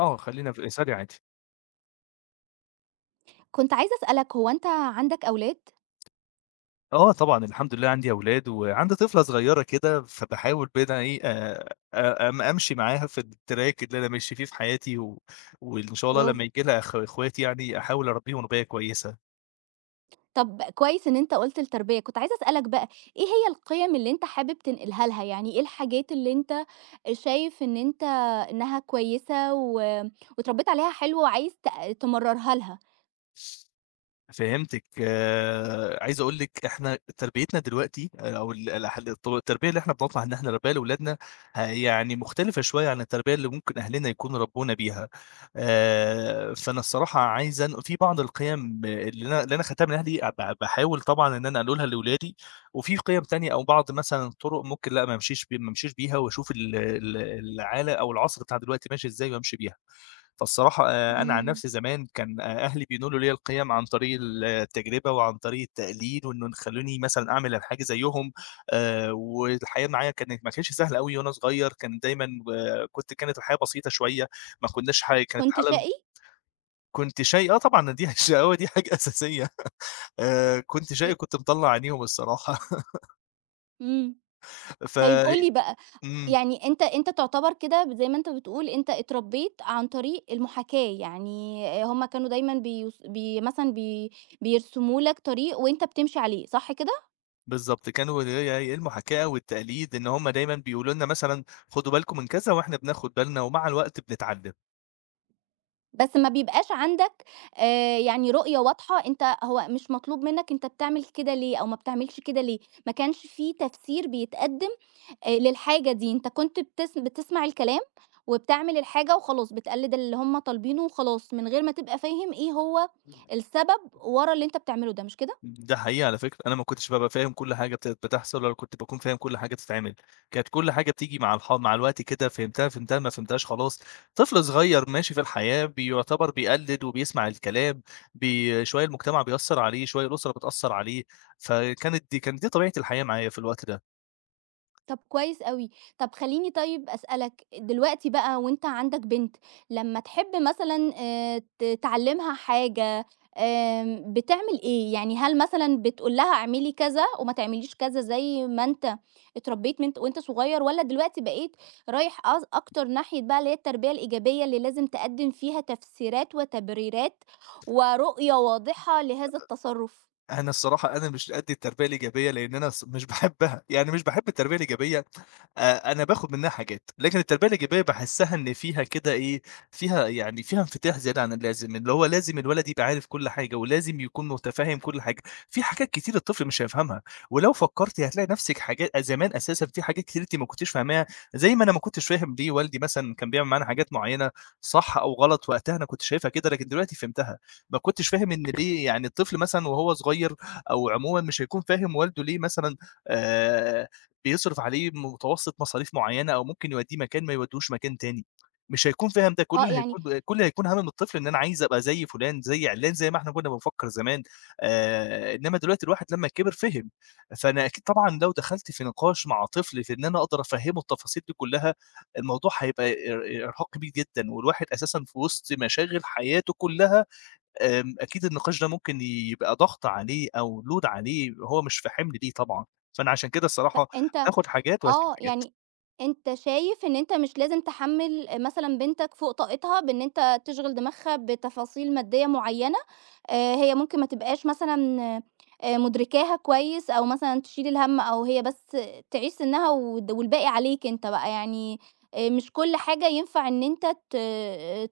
آه، خلّينا في الإيصالي عادي. كنت عايزة أسألك هو أنت عندك أولاد؟ آه طبعًا الحمد لله عندي أولاد، وعندي طفلة صغيّرة كده، فباحاول بين إيه، أ أم أمشي معاها في الtrack اللي أنا ماشي فيه في حياتي، و وإن شاء الله برافو. لمّا ييجي لها أخ إخوات يعني أحاول أربيهم رباية كويسة. طب كويس إن أنت قُلت التربية، كنت عايزة أسألك بقى إيه هي القيم اللي أنت حابب تنقلها لها، يعني إيه الحاجات اللي أنت شايف إن أنت إنها كويسة واتربيت عليها حلو وعايز تمرّرها لها؟ فهمتِك. عايز أقول لِك إحنا تربيتنا دلوقتي آه، أو ال الح الط التربية اللي إحنا بنطمح إن إحنا نربّيها لأولادنا يعني مختلفة شوية عن التربية اللي ممكن أهلنا يكونوا ربّونا بيها. فأنا الصراحة عايز أن في بعض القيم اللي أنا خدتها من أهلي باحاول طبعًا إن أنا أنقلها لولادي، وفي قيم تانية أو بعض مثلًا الطُرُق ممكن لأ ما امشيش بيها واشوف ال ال العالَ أو العصر بتاع دلوقتي ماشي إزاي وامشي بيها. فالصراحة أنا عن إمم، نفسي زمان كان أ أهلي بينولوا ليّا القيم عن طريق التجربة وعن طريق التقليد، وإنه يخلّوني مثلًا أعمل الحاجة زيّهم. والحياة معايا كانت ما كانتش سهلة أوي وأنا صغير، كان دايمًا ب كنت كانت الحياة بسيطة شوية، ما كناش حي كانت كنت الحالة. شقي؟ كنت شقي آه طبعًا دي الشقاوة دي حاجة أساسية. كنت إ شقي كنت مطلّع عينيهم الصراحة إمم، ف طيب قُل لي بقى، إمم، يعني أنت تعتبر كده زي ما أنت بتقول أنت اتربيت عن طريق المحاكاة، يعني هم كانوا دايمًا بيوص بي مثلًا بي بيرسموا لك طريق وأنت بتمشي عليه، صح كده؟ بالضبط كانوا اللي هي إيه المحاكاة والتقليد، إن هُم دايمًا بيقولوا لنا مثلًا خدوا بالكم من كذا وإحنا بناخد بالنا، ومع الوقت بنتعلم. بس ما بيبقاش عندك يعني رؤية واضحة، أنت هو مش مطلوب منك أنت بتعمل كده ليه أو ما بتعملش كده ليه، ما كانش في تفسير بيتقدم للحاجة دي. أنت كنت بتسمع الكلام وبتعمل الحاجة وخلاص، بتقلِّد اللي هم طالبينه وخلاص، من غير ما تبقى فاهم إيه هو السبب ورا اللي أنت بتعمله ده، مش كده؟ ده حقيقي على فكرة، أنا ما كنتش بابقى فاهم كل حاجة بتحصل ولا كنت باكون فاهم كل حاجة بتتعمل، كانت كل حاجة بتيجي مع الوقت كده فهمتها، فهمتها، ما فهمتهاش خلاص. طفل صغير ماشي في الحياة بيعتبر بيقلد وبيسمع الكلام، شوية المجتمع بيأثّر عليه، شوية الأسرة بتأثّر عليه، فكانت دي طبيعة الحياة معايا في الوقت ده. طب كويس أوي. طب خلّيني طيب أسألك، دلوقتي بقى وأنت عندك بنت، لمّا تحب مثلًا ت تعلّمها حاجة، بتعمل إيه؟ يعني هل مثلًا بتقول لها اعملي كذا وما تعمليش كذا زي ما أنت اتربّيت من وأنت صغير، والّا دلوقتي بقيت رايح أكتر ناحية بقى اللي هي التربية الإيجابية اللي لازم تقدّم فيها تفسيرات وتبريرات ورؤية واضحة لهذا التصرُّف؟ أنا الصراحة مش قد التربية الإيجابية، لإن أنا الص مش باحبها، يعني مش باحب التربية الإيجابية، أنا باخد منها حاجات، لكن التربية الإيجابية باحسّها إن فيها كده إيه، فيها يعني فيها انفتاح زيادة عن اللازم، اللي هو لازم الولد يبقى عارف كل حاجة، ولازم يكون متفهّم كل حاجة، في حاجات كتير الطفل مش هيفهمها، ولو فكّرتِ هتلاقي نَفْسِك حاجات زمان أساسًا في حاجات كتير أنتِ ما كنتيش فاهماها، زي ما أنا ما كنتش فاهم ليه والدي مثلًا كان بيعمل معانا حاجات معيّنة صح أو غلط وقتها أنا كنت شايفها كده، لكن دلوقتي فهمتها. ما كنتش فاهم إن ليه يعني الطفل مثلًا وهو صغير أو عمومًا مش هيكون فاهم والده ليه مثلًا آآ بيصرف عليه متوسط مصاريف معيّنة أو ممكن يوديه مكان ما يوديهوش مكان تاني، مش هيكون فاهم ده كل آه، اللي يعني هيكون كل اللي هيكون هَم الطفل إن أنا عايز أبقى زي فلان، زي عِلّان، زي ما إحنا كنا بنفكّر زمان. إنما دلوقتي الواحد لمّا كبر فِهم، فأنا أكيد طبعًا لو دخلت في نقاش مع طفل في إن أنا أقدر أفهّمه التفاصيل دي كلّها، الموضوع هيبقى إرهاق كبير جدًا والواحد أساسًا في وسط مشاغل حياته كلّها. آمم، أكيد النقاش ده ممكن يبقى ضغط عليه أو load عليه هو مش في حِمل ليه طبعًا، فأنا عشان كده الصراحة فأنت. هاخد حاجات وهاسيب آه، حاجات. يعني أنت شايف إن أنت مش لازم تحمّل مثلًا بنتك فوق طاقتها بإن أنت تشغِل دماغها بتفاصيل مادية معيّنة، هي ممكن ما تبقاش مثلًا مُدركاها كويس، أو مثلًا تشيل الهَم، أو هي بس تعيش سِنّها والد والباقي عليك أنت بقى، يعني مش كل حاجة ينفع إن أنت ت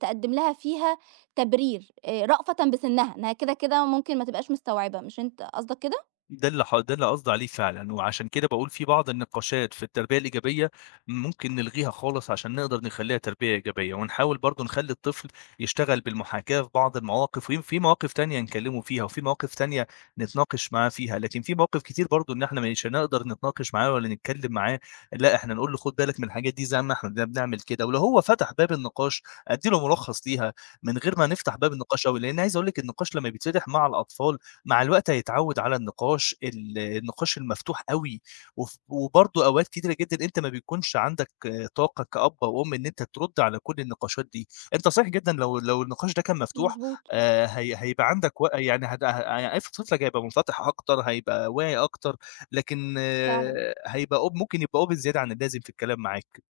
تقدّم لها فيها تبرير، رأفةً بسِنّها، إنها كده، كده ممكن ما تبقاش مستوعبة، مش أنت قصدك كده؟ ده اللي قصدي عليه فعلًا، وعشان كده باقول في بعض النقاشات في التربية الإيجابية ممكن نلغيها خالص عشان نقدر نخلّيها تربية إيجابية، ونحاول برضه نخلّي الطفل يشتغل بالمحاكاة في بعض المواقف، في مواقف تانية نكلّمه فيها، وفي مواقف تانية نتناقش معاه فيها، لكن في مواقف كتير برضه إن إحنا مش هنقدر نتناقش معاه ولا نتكلّم معاه، لأ إحنا نقول له خُد بالك من الحاجات دي زي ما إحنا ده بنعمل كده، ولو هو فتح باب النقاش أدّي له ملخص ليها من غير ما نفتح باب النقاش أوي، لإن عايز أقول لِك النقاش لمّا بيتفتح مع الأطفال مع الوقت هيتعوّد على النقاش المفتوح أوي، وبرضه أوقات كتيرة جدًا أنت ما بيكونش عندك آه، طاقة كأب أو أم إن أنت ترُد على كل النقاشات دي، أنت صحيح جدًا لو النقاش ده كان مفتوح. مضبوط. هي هيبقى عندك و يعني هت ه يعني طفلك هيبقى منفتح أكتر، هيبقى واعي أكتر، لكن فعلًا. آه، هيبقى أوب ممكن يبقى open زيادة عن اللازم في الكلام معاك.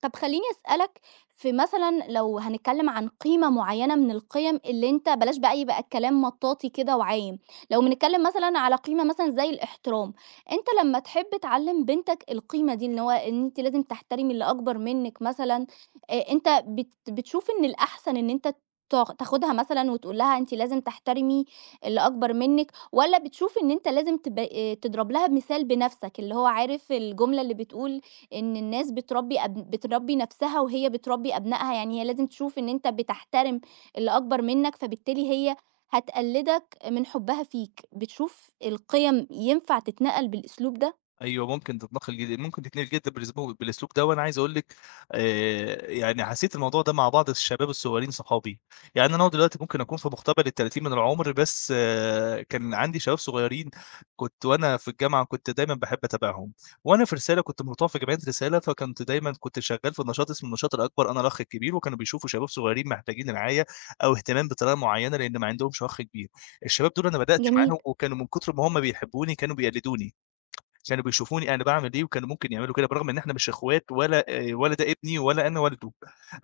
طب خلّيني أسألك، في مثلًا لو هنتكلم عن قيمة معيّنة من القيم اللي أنت، بلاش بقى يبقى الكلام مطاطي كده وعام، لو بنتكلم مثلًا على قيمة مثلًا زي الاحترام، أنت لمّا تحب تعلّم بنتك القيمة دي إن هو إن أنتِ لازم تحترمي اللي أكبر منِّك مثلًا، أنت بتشوف إن الأحسن إن أنت تاخدها مثلًا وتقول لها أنتِ لازم تحترمي اللي أكبر منِّك، والّا بتشوف إن أنت لازم تب تضرب لها مثال بنَفْسك، اللي هو عارف الجملة اللي بتقول إن الناس بتربّي نَفْسها وهي بتربّي أبنائها، يعني هي لازم تشوف إن أنت بتحترم اللي أكبر منّك، فبالتالي هي هتقلّدك من حُبّها فيك، بتشوف القِيَم ينفع تتنقل بالأسلوب ده؟ أيوه، ممكن تتنقل جدًا بالأسلوب ده، وأنا عايز أقول لِك يعني حسيت الموضوع ده مع بعض الشباب الصغيرين صحابي، يعني أنا هو دلوقتي ممكن أكون في مقتبل ال30 من العمر، بس كان عندي شباب صغيرين كنت وأنا في الجامعة كنت دايمًا باحب أتابعهم، وأنا في رسالة كنت مرتبط في جمعية رسالة، فكنت دايمًا كنت شغال في نشاط اسمه النشاط الأكبر، أنا الأخ الكبير، وكانوا بيشوفوا شباب صغيرين محتاجين رعاية أو اهتمام بطريقة معينة، لأن ما عندهمش أخ كبير، الشباب دول أنا بدأت جميل. معاهم وكانوا من كتر ما هم بيحبوني كانوا بيقلدوني. كانوا بيشوفوني أنا باعمل إيه، وكانوا ممكن يعملوا كده برغم إن إحنا مش إخوات ولا ده ابني ولا أنا والده.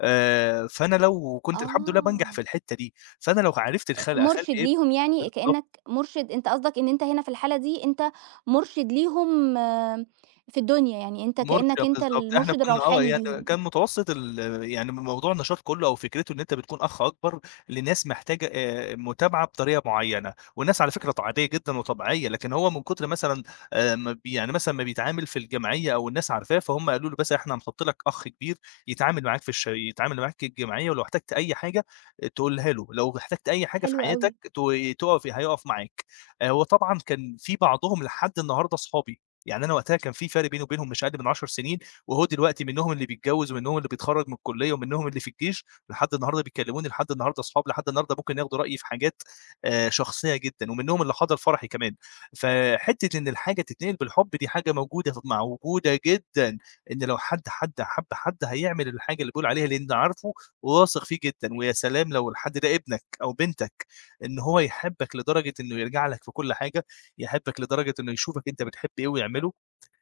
فأنا لو كنت الحمد لله بانجح في آه. الحتّة دي، فأنا لو عرفت أخلّي مُرشِد ابني ليهم، يعني بالضبط. كإنّك مُرشِد، أنت قصدك إن أنت هنا في الحالة دي أنت مُرشِد ليهم، آه، في الدنيا، يعني أنت كإنّك أنت بالضبط، إحنا المُرشِد كنا آه، الروحاني يعني ليهم. كان متوسط ال يعني موضوع النشاط كُلّه أو فكرته إن أنت بتكون أخ أكبر لناس محتاجة متابعة بطريقة معيّنة، والناس على فكرة عادية جدًا وطبيعية، لكن هو من كتر مثلًا ما بي يعني مثلًا ما بيتعامل في الجمعية أو الناس عارفاه، فهُم قالوا له بس إحنا هنحُط لك أخ كبير يتعامل معاك في الجمعية ولو احتجت أي حاجة تقولها له، لو احتجت أي حاجة في حلو أوي. حياتك ت تُقف هيُقف معاك. وطبعًا كان في بعضهم لحد النهارده صحابي. يعني أنا وقتها كان في فرق بيني وبينهم مش أقل من 10 سنين، وهو دلوقتي منهم اللي بيتجوّز ومنهم اللي بيتخرّج من الكلية ومنهم اللي في الجيش، لحد النهارده بيكلموني، لحد النهارده أصحاب، لحد النهارده ممكن ياخدوا رأيي في حاجات شخصية جدًا، ومنهم اللي حضر فرحي كمان. فحتّة إن الحاجة تتنقل بالحب دي حاجة موجودة جدًا، إن لو حد حب حد هيعمل الحاجة اللي بيقول عليها لإن عارفه وواثق فيه جدًا، ويا سلام لو الحد ده ابنك أو بنتك، إن هو يحبك لدرجة إنه يرجع لك في كل حاجة. يحبك لدرجة إنه يشوفك أنت بتحب إيه ويعمله،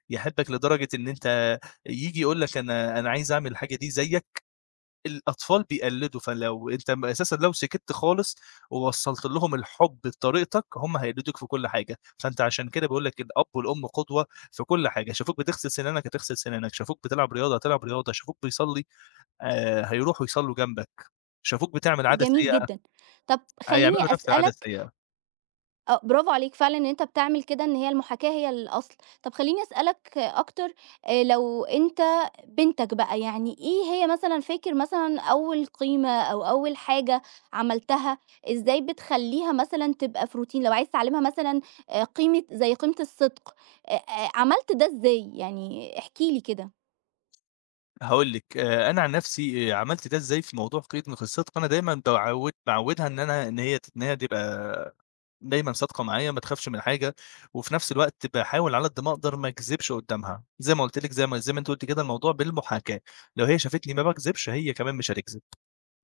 يحبك لدرجة إن أنت ييجي يقول لك أنا عايز أعمل الحاجة دي زيّك، الأطفال بيقلّدوا، فلو أنت م أساسًا لو سكت خالص ووصّلت لهم الحُب بطريقتك، هم هيقلدوك في كل حاجة، فأنت عشان كده باقول لك الأب والأم قدوة في كل حاجة، شافوك بتغسل سنانك هتغسل سنانك، شافوك بتلعب رياضة هتلعب رياضة، شافوك بيصلّي هيروحوا يصلّوا جنبك، شافوك بتعمل عادة جميل سيئة جدًا. طَب خلّيني هيعملوا نفس العادة أسألك. السيئة. آه، برافو عليك فعلًا إن أنت بتعمل كده، إن هي المحاكاة هي الأصل. طب خلّيني أسألك أكتر، لو أنت بنتك بقى، يعني إيه هي مثلًا، فاكر مثلًا أول قيمة أو أول حاجة عملتها، إزاي بتخلّيها مثلًا تبقى في روتين؟ لو عايز تعلّمها مثلًا قيمة زي قيمة الصدق، آآ عملت ده إزاي؟ يعني احكِ لي كده. هاقول لِك، أنا عن نفسي عملت ده إزاي في موضوع قيد من الصدق، أنا دايمًا باعوّدها إن أنا إن هي تبقى دايمًا صادقة معايا، ما تخافش من حاجة، وفي نفس الوقت باحاول على قد ما أقدر ما أكذبش قدّامها، زي ما قُلت لِك زي ما أنتِ قُلتِ كده الموضوع بالمحاكاة، لو هي شافتني ما باكذبش هي كمان مش هتكذب.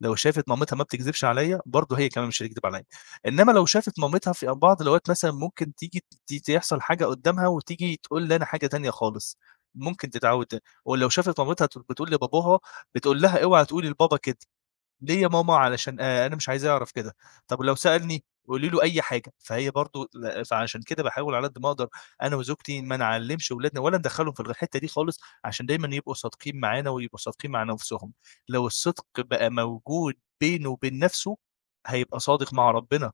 لو شافت مامتها ما بتكذبش عليَّ، برضه هي كمان مش هتكدب عليَّ، إنما لو شافت مامتها في بعض الأوقات مثلًا ممكن تيجي ت تحصل حاجة قدّامها وتيجي تقول لي أنا حاجة تانية خالص، ممكن تتعود ولو شافت مامتها ت بتقول لباباها، بتقول لها اوعى تقولي لبابا كده. ليه يا ماما علشان أنا مش عايزاه يعرف كده، طب ولو سألني قولي له أي حاجة، فهي برضه ل فعشان كده باحاول على قد ما أقدر أنا وزوجتي ما نعلّمش ولادنا ولا ندخّلهم في الحتّة دي خالص، عشان دايمًا يبقوا صادقين معانا ويبقوا صادقين مع نَفْسهم، لو الصدق بقى موجود بينه وبين نَفْسه، هيبقى صادق مع ربنا،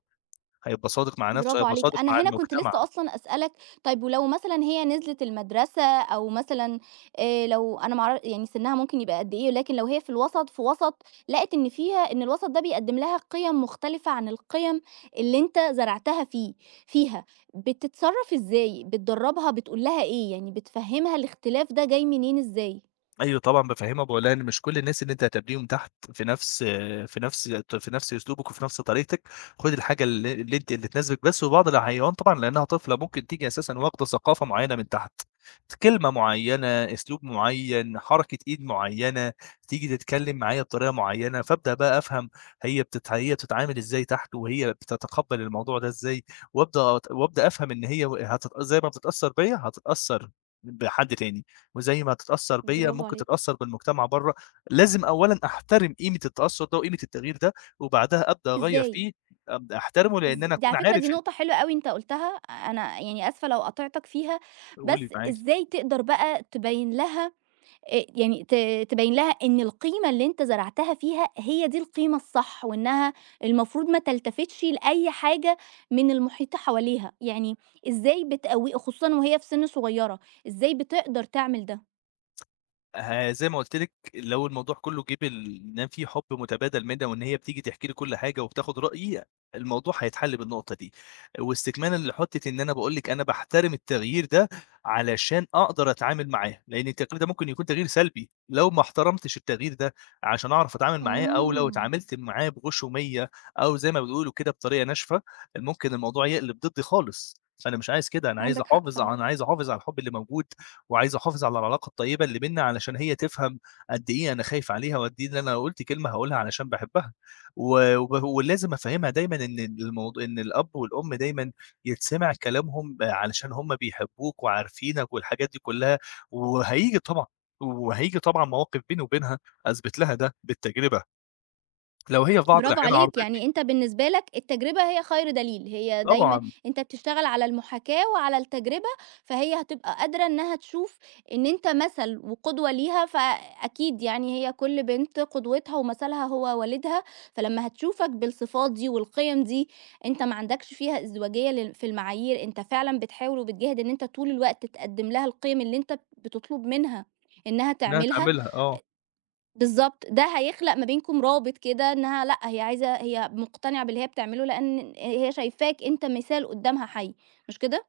هيبقى صادق مع نَفْسه، برافو هيبقى عليك، صادق أنا مع هنا كنت المجتمع. لسه أصلًا أسألك، طيب ولو مثلًا هي نزلت المدرسة أو مثلًا، لو أنا ما أعر، يعني سنها ممكن يبقى قد إيه، ولكن لو هي في الوسط، في وسط لقت إن فيها إن الوسط ده بيقدّم لها قِيَم مختلفة عن القِيَم اللي أنت زرعتها فيها، بتتصرّف إزاي؟ بتدرّبها؟ بتقول لها إيه؟ يعني بتفهّمها الاختلاف ده جاي منين إزاي؟ أيوه طبعًا بافهّمها وباقول لها إن مش كل الناس اللي أنتِ هتقابليهم تحت في نفس في نفس أسلوبِك وفي نفس طريقتِك، خدي الحاجة ال اللي أنتِ اللي تناسبِك بس، وبعض الأحيان طبعًا لأنها طفلة ممكن تيجي أساسًا واخدة ثقافة معيّنة من تحت، كلمة معيّنة، أسلوب معيّن، حركة إيد معيّنة، تيجي تتكلم معايا بطريقة معيّنة، فابدأ بقى أفهم هي بتتعامل إزاي تحت، وهي بتتقبّل الموضوع ده إزاي، وابدأ وابدأ أفهم إن هي هتت زي ما بتتأثّر بيّا هتتأثّر بحد تاني. وزي ما هتتأثّر بيّا برافو ممكن عليك. تتأثّر بالمجتمع برّه، لازم أولًا أحترم قيمة التأثّر ده وقيمة التغيير ده، وبعدها أبدأ أغيّر إزاي؟ فيه، أبدأ أحترمه لإن أنا دي أكون على فكرة عارف دي إن نقطة حلوة أوي أنت قُلتها، أنا يعني آسفة لو قاطعتك فيها، قولي بس معاكِ. إزاي تقدر بقى تبيّن لها، يعني ت تبيّن لها إن القيمة اللي أنت زرعتها فيها هي دي القيمة الصح، وإنها المفروض ما تلتفتش لأي حاجة من المحيط حواليها، يعني إزاي بتقوّي خصوصًا وهي في سِن صغيرة، إزاي بتقدر تعمل ده؟ زي ما قُلت لِك، لو الموضوع كُلّه جِه إن في حُب متبادل منها وإن هي بتيجي تحكي لي كل حاجة وبتاخد رأيي، الموضوع هيتحل بالنقطة دي. واستكمالًا لحتّة إن أنا باقول لِك أنا باحترم التغيير ده علشان أقدر أتعامل معاه، لإن التغيير ده ممكن يكون تغيير سلبي، لو ما احترمتش التغيير ده عشان أعرف أتعامل معاه أو لو آه، اتعاملت معاه بغشومية أو زي ما بيقولوا كده بطريقة ناشفة، ممكن الموضوع يقلب ضدّي خالص، فأنا مش عايز كده، أنا عايز عندك حق أحافظ فعلًا. أنا عايز أحافظ على الحُب اللي موجود وعايز أحافظ على العلاقة الطيبة اللي بيننا علشان هي تفهم قد إيه أنا خايف عليها وقد إيه إن أنا لو قُلت كلمة هاقولها علشان باحبها، و وب ولازم أفهّمها دايمًا إن الموضوع إن الأب والأم دايمًا يتسمع كلامهم علشان هم بيحبوك وعارفينك والحاجات دي كلّها، وهييجي طبعًا وهييجي طبعًا مواقف بيني وبينها أثبت لها ده بالتجربة، لو هي في بعض برافو الأحيان عليك، عارضتني يعني أنت بالنسبة لك التجربة هي خير دليل، هي دايمًا طبعًا أنت بتشتغل على المحاكاة وعلى التجربة، فهي هتبقى قادرة إنها تشوف إن أنت مثل وقدوة ليها، فأكيد يعني هي كل بنت قدوتها ومثلها هو والدها، فلمّا هتشوفك بالصفات دي والقيم دي، أنت ما عندكش فيها ازدواجية في المعايير، أنت فعلًا بتحاول وبتجاهد إن أنت طول الوقت تقدّم لها القيم اللي أنت بتطلب منها إنها إنها تعملها. تعملها، آه. بالضبط، ده هيخلق ما بينكم رابط كده، إنها لأ، هي عايزة، هي مقتنعة باللي هي بتعمله لأن هي شايفاك أنت مثال قدّامها حَي، مش كده؟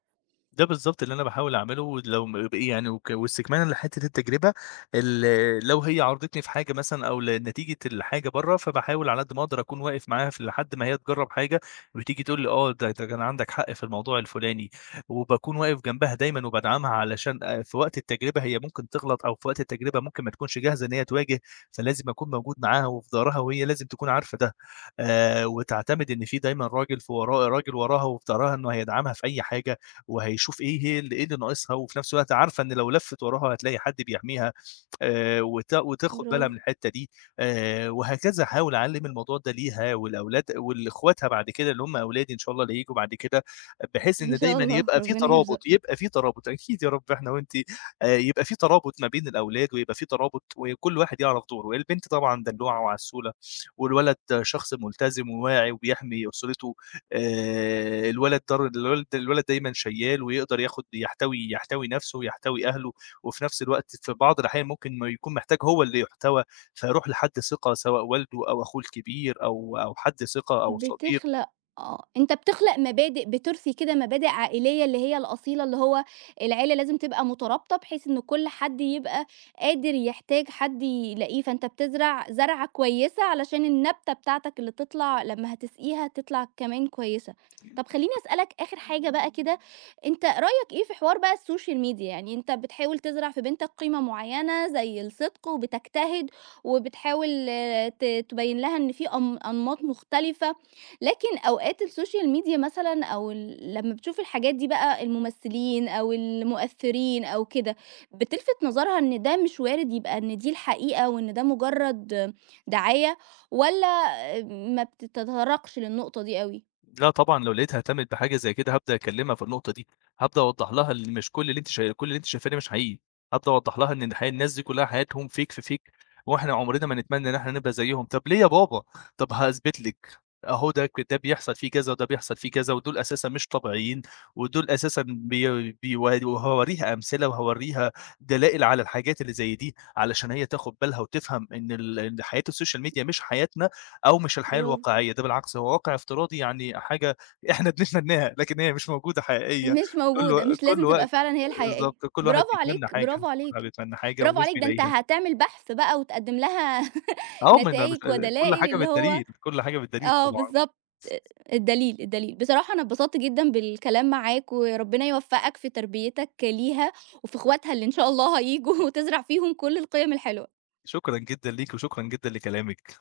ده بالضبط اللي أنا باحاول أعمله، ولو م ب يعني وك واستكمالًا لحتّة التجربة، لو هي عارضتني في حاجة مثلًا أو ل نتيجة الحاجة برّه، فباحاول على قد ما أقدر أكون واقف معاها لحد ما هي تجرّب حاجة وتيجي تقول لي آه، ده كان عندك حق في الموضوع الفلاني، وباكون واقف جنبها دايمًا وبادعمها علشان في وقت التجربة هي ممكن تغلط أو في وقت التجربة ممكن ما تكونش جاهزة إن هي تواجه، فلازم أكون موجود معاها وفي ضهرها وهي لازم تكون عارفة ده، وتعتمد إن في دايمًا راجل وراها وفي ضهرها إنه هيدعمها في أي حاجة. وهيشوف إيه هي ال إيه اللي ناقصها، وفي نفس الوقت عارفة إن لو لفِّت وراها هتلاقي حد بيحميها وت وتاخد بالها برافو. من الحتّة دي وهكذا. أحاول أعلِّم الموضوع ده ليها ولأولاد ولإخواتها بعد كده اللي هم أولادي إن شاء الله اللي هييجوا بعد كده، بحيث إن إن شاء دايمًا الله، يبقى في ربنا ترابط، يرزقك. يبقى في ترابط أكيد يا رب إحنا وأنتِ. يبقى في ترابط ما بين الأولاد ويبقى في ترابط وكل واحد يعرف دوره. البنت طبعًا دلّوعة وعسولة والولد شخص ملتزم وواعي وبيحمي أسرته. الولد در الولد الولد دايمًا شيّال ويقدر ياخُد يحتوي يحتوي نَفْسه ويحتوي أهله، وفي نَفْس الوقت في بعض الأحيان ممكن ما يكون محتاج هو اللي يُحتوى، فيروح لحد ثقة سواء والده أو أخوه الكبير أو حد ثقة أو صديق. بتخلق، آه، أنت بتخلق مبادئ، بتُرثي كده مبادئ عائلية اللي هي الأصيلة، اللي هو العيلة لازم تبقى مترابطة، بحيث إن كل حد يبقى قادر يحتاج حد يلاقيه، فأنت بتزرع زرعة كويسة علشان النبتة بتاعتك اللي تطلع لمّا هتسقيها تطلع كمان كويسة. طب خلّيني أسألك آخر حاجة بقى كده، أنت رأيك إيه في حوار بقى السوشيال ميديا؟ يعني أنت بتحاول تزرع في بنتك قيمة معينة زي الصدق وبتجتهد وبتحاول، آه، تبيّن لها إن في أنماط مختلفة، لكن أوقات السوشيال ميديا مثلًا أو ال لمّا بتشوف الحاجات دي بقى، الممثلين أو المؤثرين أو كده، بتلفت نظرها إن ده مش وارد يبقى إن دي الحقيقة وإن ده مجرد دعاية، والّا ما بتتطرقش للنقطة دي أوي؟ لأ طبعًا، لو لقيتها اهتمِّت بحاجة زي كده هابدأ أكلّمها في النقطة دي، هابدأ أوضّح لها إن مش كل اللي أنتِ شاي كل اللي أنتِ شايفاه ده مش حقيقي، هابدأ أوضّح لها إن الناس دي كلّها حياتهم fake في fake وإحنا عمرنا ما نتمنى إن إحنا نبقى زيّهم، طَب ليه يا بابا؟ طَب هاثبت لِك، أهو ده بيحصل فيه كذا وده بيحصل فيه كذا ودول أساسًا مش طبيعيين ودول أساسًا بيوري وهاورّيها أمثلة وهاورّيها دلائل على الحاجات اللي زي دي، علشان هي تاخُد بالها وتفهم إن حياة السوشيال ميديا مش حياتنا. أو مش الحياة برافو. الواقعية، ده بالعكس هو واقع افتراضي يعني حاجة إحنا بنتمناها، لكن هي مش موجودة حقيقية. مش موجودة، مش كل لازم تبقى وقت فعلًا هي الحقيقية. بالضبط، كل واحد برافو بيتمنى عليك، حاجة، برافو كل واحد عليك، بيتمنى حاجة برافو ومش عليك، ده أنت بيلاقيها. هتعمل بحث بقى وتقدم لها آه، ما أنا مش نتايج كل ودلائل حاجة اللي هو، بالدليل، كل حاجة بالدليل آه طبعًا. بالضبط، الدليل، الدليل. بصراحة أنا اتبسطت جدًا بالكلام معاك، وربنا يوفقك في تربيتك ليها وفي اخواتها اللي إن شاء الله هييجوا وتزرع فيهم كل القيم الحلوة. شكرًا جدًا ليكِ وشكرًا جدًا لكلامِك.